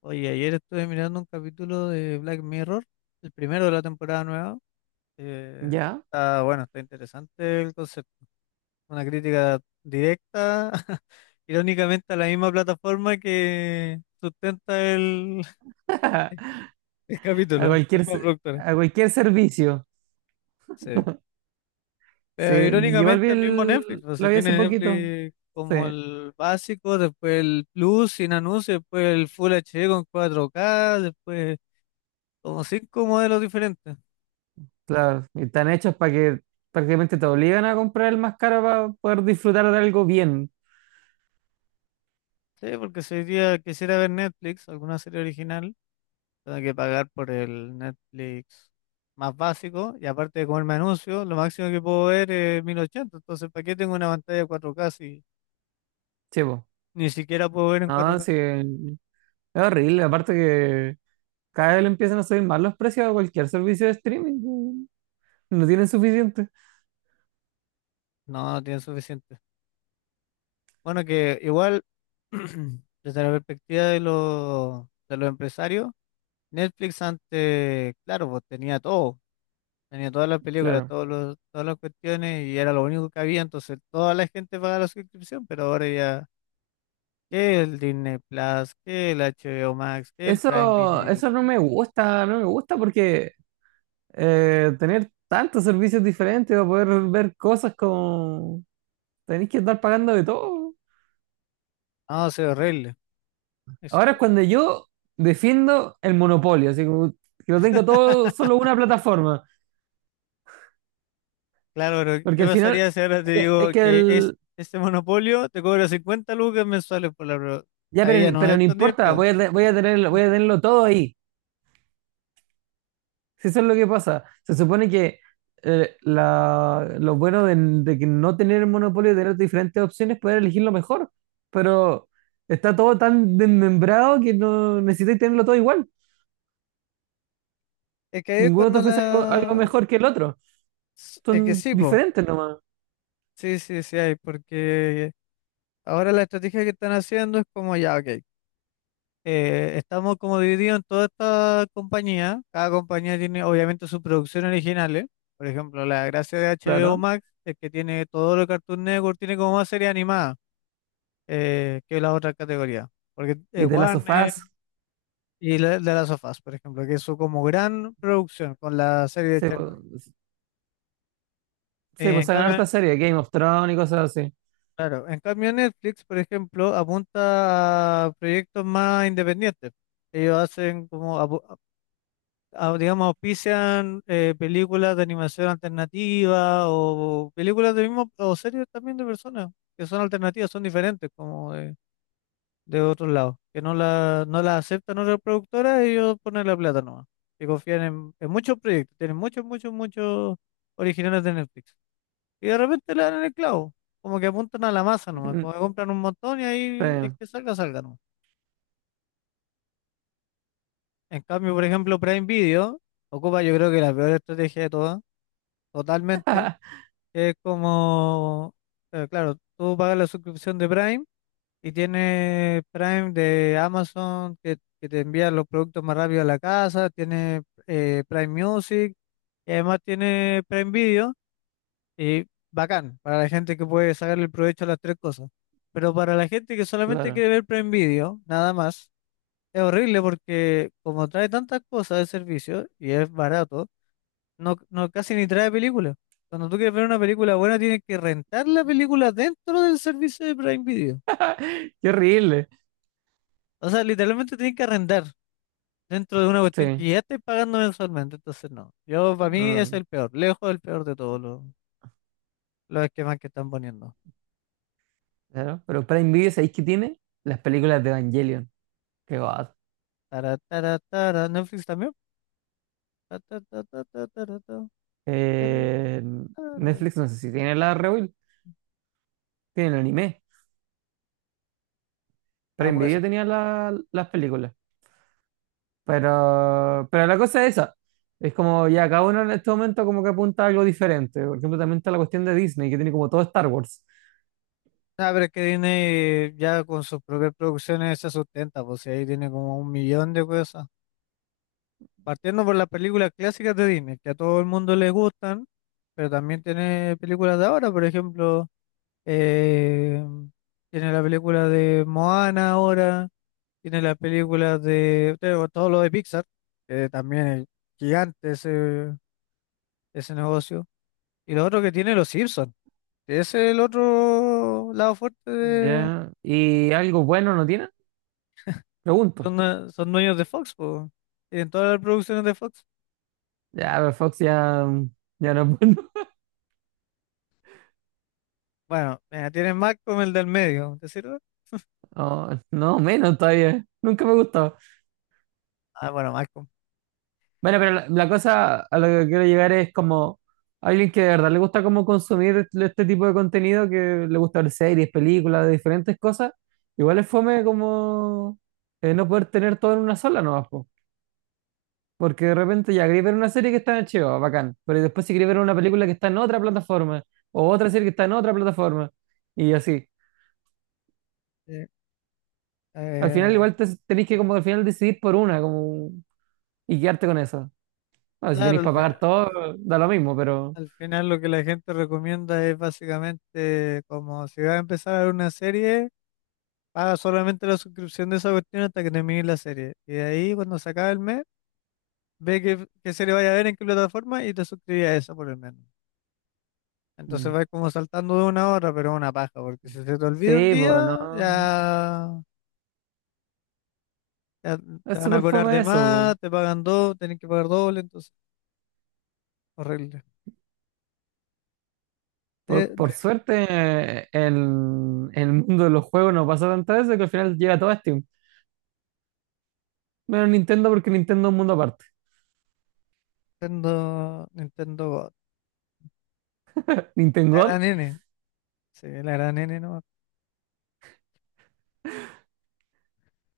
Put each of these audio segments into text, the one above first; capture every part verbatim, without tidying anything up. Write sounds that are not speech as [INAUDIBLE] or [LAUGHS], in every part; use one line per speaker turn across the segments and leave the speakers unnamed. Oye, ayer estuve mirando un capítulo de Black Mirror, el primero de la temporada nueva. Eh,
Ya.
Está bueno, está interesante el concepto. Una crítica directa, [LAUGHS] irónicamente, a la misma plataforma que sustenta el,
[LAUGHS]
[LAUGHS] el
A
capítulo, la
cualquier,
misma
se-
productora.
a cualquier servicio.
Sí.
Sí,
Pero
igual vi
irónicamente, el mismo Netflix,
el-
o sea,
lo vi hace
tiene
poquito.
Netflix
Sí,
como el básico, después el Plus sin anuncios, después el Full H D con cuatro k después como cinco modelos diferentes.
claro. Y están hechos para que prácticamente te obligan a comprar el más caro para poder disfrutar de algo bien.
Sí, porque si hoy día quisiera ver Netflix, alguna serie original, tengo que pagar por el Netflix más básico y aparte de comerme anuncios, lo máximo que puedo ver es mil ochenta. Entonces, ¿para qué tengo una pantalla cuatro K si
Chivo.
ni siquiera puedo ver en
No,
cuatro K?
sí. Es horrible. Aparte que cada vez le empiezan a subir más los precios a cualquier servicio de streaming. No tienen suficiente.
No, no tiene suficiente. Bueno, que igual, [CLEARS THROAT] desde la perspectiva de los, de los empresarios, Netflix antes, claro, pues tenía todo. Tenía todas las películas,
Claro.
todos los, todas las cuestiones y era lo único que había, entonces toda la gente pagaba la suscripción, pero ahora ya que el Disney Plus, que el H B O Max, que el Prime
Eso,
Video,
eso no
que el
me
YouTube.
gusta, no me gusta porque eh, tener tantos servicios diferentes para poder ver cosas como tenéis que estar pagando de todo.
No, se ve horrible. Eso.
Ahora es cuando yo defiendo el monopolio, así como que lo tengo todo solo una
[LAUGHS]
plataforma,
Claro, pero
porque
¿qué
al final
pasaría si ahora te
es que,
digo
es que
que es
el,
este monopolio te cobra cincuenta lucas mensuales por la prueba?
ya,
Ahí ya
pero,
no
pero
es
no
tan
importa,
divertido.
voy a, te- voy a tener,
Ah,
voy a tenerlo todo ahí. Si eso es lo que pasa. Se supone que eh, la- lo bueno de, de que no tener el monopolio y tener diferentes opciones, es poder elegir lo mejor. Pero está todo tan desmembrado que no necesitas tenerlo todo igual.
es que ahí es
Ninguno te
cuando
ofrece algo, algo
la...
mejor que el otro.
Es que
Son
sí, po.
diferentes nomás,
Sí, sí, sí hay, porque ahora la estrategia que están haciendo es como ya, ok, eh, estamos como divididos en toda esta compañía. Cada compañía tiene obviamente sus producciones originales. Por ejemplo, la gracia de H B O
claro.
Max es que tiene todo lo que Cartoon Network, tiene como más serie animada eh, que las otras categorías. Porque eh,
Y de las
Warner
sofás,
y la, de las sofás, por ejemplo, que es su como gran producción con la serie de
se,
Chernobyl.
sí
Eh,
pues
en
sacan
cambio,
harta serie, Game of Thrones y cosas así.
claro, en cambio Netflix, por ejemplo, apunta a proyectos más independientes. Ellos hacen como apu- au- digamos, auspician eh, películas de animación alternativa o películas de mismo, o series también de personas que son alternativas, son diferentes como de, de otros lados, que no la, no la aceptan otras productoras y ellos ponen la plata nomás, y confían en, en muchos proyectos, tienen muchos, muchos, muchos originales de Netflix. Y de repente le dan en el clavo, como que apuntan a la masa nomás, como que
[LAUGHS]
compran un montón y
Sí,
ahí el que salga, salga. En cambio, por ejemplo, Prime Video ocupa yo creo que la peor estrategia de todas, totalmente, que es como, eh, claro, tú pagas la suscripción de Prime y tienes Prime de Amazon que, que te envía los productos más rápido a la casa, tienes eh, Prime Music y además tienes Prime Video. Y bacán, para la gente que puede sacarle el provecho a las tres cosas. Pero para la gente que solamente
claro.
quiere ver Prime Video, nada más, es horrible porque como trae tantas cosas de servicio y es barato, no, no casi ni trae películas. Cuando tú quieres ver una película buena, tienes que rentar la película dentro del servicio de Prime Video.
Qué horrible.
O sea, literalmente tienes que arrendar dentro de una cuestión
Sí.
que ya estás pagando mensualmente. Entonces, no. Yo, para mí, es
Mm,
el peor, lejos el peor de todos los, los esquemas que están poniendo.
claro. Pero Prime Video, ¿sabéis qué tiene? Las películas de Evangelion. Qué va.
Tara, tara, tara. Netflix también ta, ta, ta, ta, ta, ta, ta, ta, ta.
Eh, Netflix no sé si tiene la Rewild, tiene el anime.
Ah,
Prime
pues.
Video tenía la- las películas. Pero, pero la cosa es esa. Es como ya cada uno en este momento como que apunta a algo diferente. Por ejemplo, también está la cuestión de Disney, que tiene como todo Star Wars.
Ah, pero es que Disney ya con sus propias producciones se sustenta, pues y ahí tiene como un millón de cosas. Partiendo por las películas clásicas de Disney, que a todo el mundo le gustan, pero también tiene películas de ahora, por ejemplo, eh, tiene la película de Moana ahora, tiene las películas de tengo todo lo de Pixar, que también es gigante ese, ese negocio. Y lo otro que tiene los Simpsons. Ese es el otro lado fuerte de...
Ya. ¿Y algo bueno no tiene? Pregunto.
Son, due- son dueños de Fox, po. Tienen todas las producciones de Fox.
Ya, pero Fox ya, ya no es bueno. [LAUGHS]
Bueno, mira, tienen Malcolm, el del medio, ¿te sirve?
No, no, menos todavía. Nunca me gustó.
Ah, bueno, Malcolm.
Bueno, pero la, la cosa a la que quiero llegar es como alguien que de verdad le gusta como consumir este este tipo de contenido, que le gusta ver series, películas, de diferentes cosas, igual es fome como eh, no poder tener todo en una sola nomás, po. Porque de repente ya quería ver una serie que está en H B O, bacán, pero después si quería ver una película que está en otra plataforma, o otra serie que está en otra plataforma, y así.
Sí.
Al final
Eh,
igual te, tenéis que como al final decidir por una, como, y quedarte con eso. Bueno, si
claro,
tenéis
al,
para
fi-
pagar todo, da lo mismo, pero…
al final lo que la gente recomienda es básicamente como si vas a empezar a ver una serie, paga solamente la suscripción de esa cuestión hasta que termine la serie. Y de ahí, cuando se acabe el mes, ve qué, qué serie vaya a ver, en qué plataforma y te suscribes a esa por el mes. Entonces
mm.
vais como saltando de una hora, pero es una paja, porque si se te olvida un
Sí, pues no.
día, ya, ya te
Es
van a
súper
cobrar
fome
de
eso, po.
más, te pagan dos, tenés que pagar doble, entonces, horrible. Eh,
Por, por
re-
suerte, eh, el, el mundo de los juegos no pasa tantas veces que al final llega todo a Steam. Menos Nintendo, porque Nintendo es un mundo aparte.
Nintendo, Nintendo God. La
Nintendo,
gran N, sí, la gran N nomás.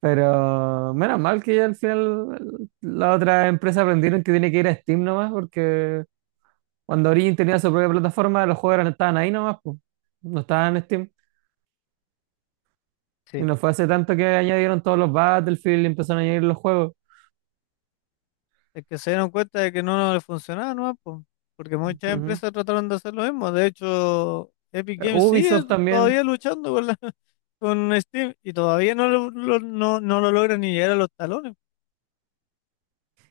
pero menos mal que al final las otras empresas aprendieron que tiene que ir a Steam nomás, porque cuando Origin tenía su propia plataforma, los juegos eran- estaban ahí nomás, pues. No estaban en Steam. Y
Sí,
no fue hace tanto que añadieron todos los Battlefield y empezaron a añadir los juegos.
es que se dieron cuenta de que no les funcionaba nomás, po, porque muchas
Ujú.
empresas trataron de hacer lo mismo. De hecho, Epic
Eh,
Games sigue
Ubisoft
todavía
también.
luchando con, la- [LAUGHS] con Steam y todavía no lo, lo- no, no lo logran ni llegar a los talones.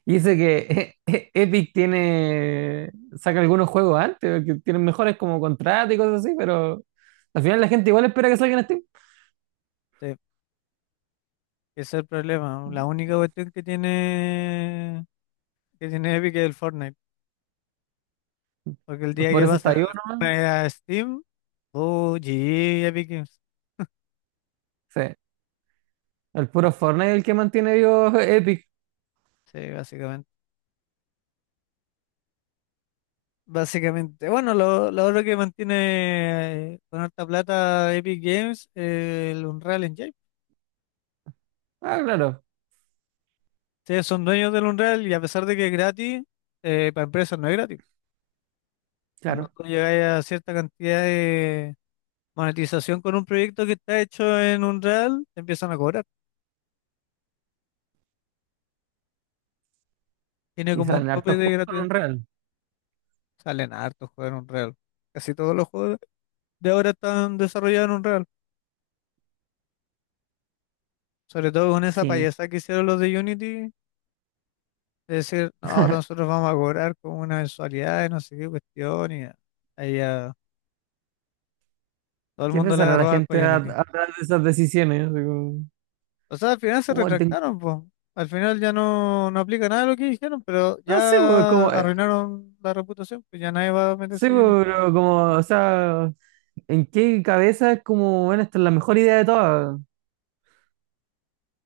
Y dice que [LAUGHS] e- e- Epic tiene, saca algunos juegos antes, que tienen mejores como contratos y cosas así, pero al final la gente igual espera que salgan en Steam.
Sí. Ese es el problema. La única cuestión que tiene, que tiene Epic es el Fortnite. Porque el día
Por
que
eso
pasen
está
el
vivo nomás.
Fortnite a Steam, oh, G G Epic Games.
Sí. El puro Fortnite es el que mantiene vivo Epic.
Sí, básicamente. Básicamente. Bueno, lo, lo otro que mantiene eh, con harta plata Epic Games es el Unreal Engine.
Ah, claro,
Ustedes son dueños del Unreal y a pesar de que es gratis, eh, para empresas no es gratis. Cuando
claro.
tú llegas a cierta cantidad de monetización con un proyecto que está hecho en Unreal, te empiezan a cobrar. Tiene
Y
como un
salen
tope
hartos
de
juegos con
gratuidad.
Unreal.
Salen hartos juegos en Unreal. Casi todos los juegos de ahora están desarrollados en Unreal. Sobre todo con esa
Sí.
payasada que hicieron los de Unity, de decir, no, ahora nosotros vamos a cobrar con una mensualidad y no sé qué cuestión. Y ahí ya todo el
¿Qué
mundo le
pensará la
agarró asco a
gente a-
Unity.
atrás de esas decisiones? Así como,
O sea, al final se
"Oh, el ten-
retractaron, pues. Al final ya no, no aplica nada de lo que dijeron, pero
No sé, pues,
ya
como, eh,
arruinaron la reputación, pues ya nadie va a
sí,
meterse a Unity,
pues, pero como, o sea, ¿en qué cabeza es como, bueno, esta es la mejor idea de todas?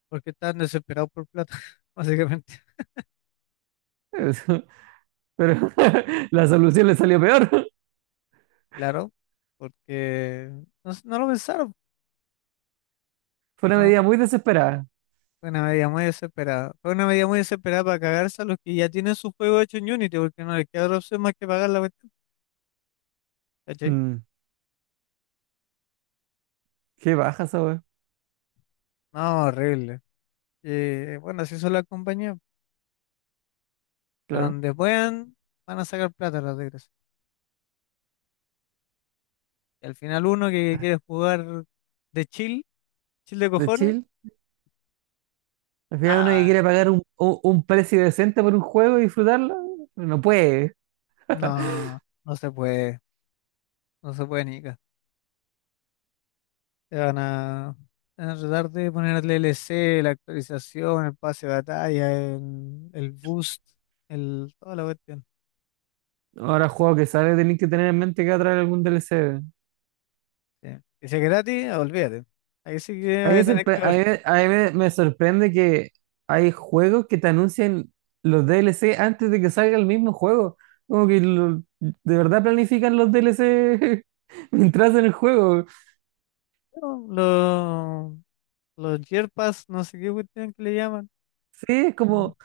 porque están desesperados por plata, [LAUGHS] básicamente.
[LAUGHS] Pero [LAUGHS] la solución le salió peor.
Claro, porque no, sé, no lo pensaron.
[LAUGHS] Fue una
No
medida muy desesperada.
Fue una medida muy desesperada. Fue una medida muy desesperada para cagarse a los que ya tienen su juego hecho en Unity, porque no les queda otra opción más que pagar la cuestión. ¿Cachai?
Mm, qué baja esa weá,
No, horrible. Y bueno, así son las compañías. De
claro.
donde puedan, van a sacar plata las desgracias. Y al final uno que quiere jugar de chill, chill de
De
cojones,
chill. Al final uno que
nada,
quiere pagar un, un- un precio decente por un juego y disfrutarlo, no puede.
no, no se puede, no se puede ni ca. Te van a, te van a tratar de poner el D L C, la actualización, el pase de batalla, el, el boost, el, toda la cuestión.
Ahora juego que sale, tenés que tener en mente que va a traer algún D L C.
Sí. Y si es gratis, olvídate. Ahí sí que
A mí,
voy a
me
tener
sorpre-
que
a
ver.
mí- a mí me- me sorprende que hay juegos que te anuncian los D L C antes de que salga el mismo juego. Como que lo- de verdad planifican los D L C [LAUGHS] mientras en el juego.
No, Los, los Yerpas, no sé qué cuestión que le llaman.
Sí, es
Mm.
como…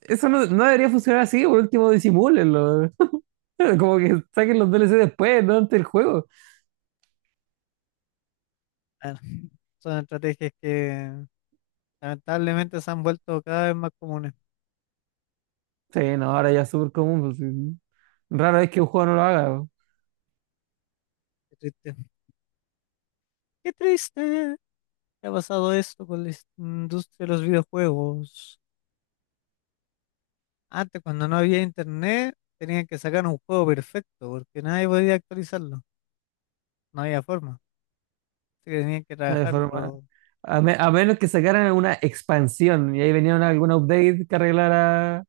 Eso no, no debería funcionar así, por último disimúlenlo. [LAUGHS] Como que saquen los D L C después, no antes del juego.
Bueno, son estrategias que lamentablemente se han vuelto cada vez más comunes.
Sí, no, ahora ya es súper común, pues, sí. Rara vez que un juego no lo haga, po.
Qué triste. Qué triste que ha pasado esto con la is- industria de los videojuegos. Antes, cuando no había internet, tenían que sacar un juego perfecto porque nadie podía actualizarlo. No había forma. Así que tenían que
No hay forma.
trabajarlo,
A, me- a menos que sacaran una expansión y ahí venía una- algún update que arreglara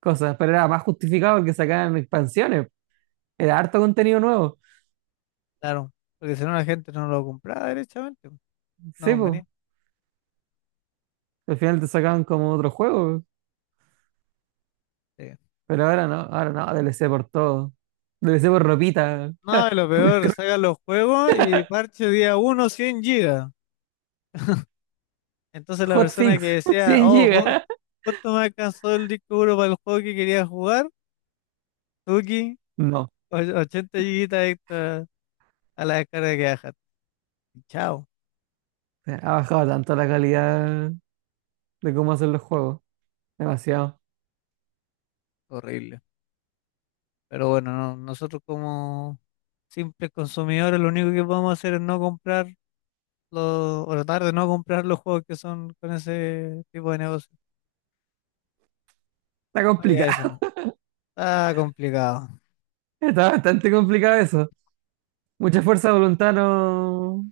cosas. Pero era más justificado que sacaran expansiones. Era harto contenido nuevo.
claro, porque si no la gente no lo compraba derechamente. No
Sí, pues.
convenía.
Al final te sacaban como otro juego.
Sí.
Pero ahora no, ahora no, D L C por todo. D L C por ropita,
No, y lo
por
peor,
cro-
sacan los juegos y parche día uno cien gigas. Entonces la persona
hotfix,
que
[LAUGHS]
decía,
cien
oh, ju-
gigas.
justo me alcanzó el disco duro para el juego que quería jugar, Tuki,
No,
och- ochenta gigas extra a la descarga que bajaste. Y chao,
[LAUGHS] sea, ha bajado tanto la calidad de cómo hacer los juegos. Demasiado.
horrible. Pero bueno, no, nosotros como simples consumidores lo único que podemos hacer es no comprar los, o tratar de no comprar los juegos que son con ese tipo de negocio.
Está
Oye, eso
complicado.
no. Está complicado.
[LAUGHS] Está bastante complicado eso. Mucha fuerza de voluntad no,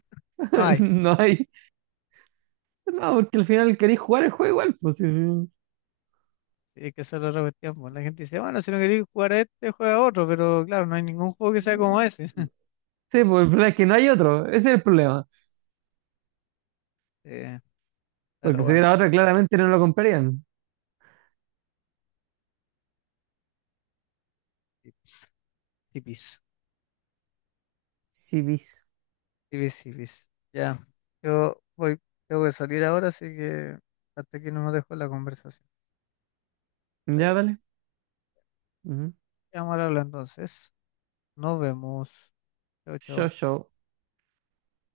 No
[LAUGHS]
hay.
no hay. No, porque al final queréis jugar el juego igual. Pues, sí, sí.
Y que esa es la otra cuestión, pues. La gente dice, bueno, si no queréis jugar a este, juega a otro, pero claro, no hay ningún juego que sea como ese. [LAUGHS]
Sí, pues el problema es que no hay otro. Ese es el problema.
Eh,
Porque
pero
si
bueno,
hubiera otro, claramente no lo comprarían.
tipis, tipis,
Sí, bis.
tipis, tipis. Ya, yo voy, tengo que salir ahora, así que hasta aquí no nos dejo la conversación.
Ya,
Dale.
dale. Ujú.
Vamos a hablar entonces. Nos vemos. Chao,
Yo,
chao.
yo.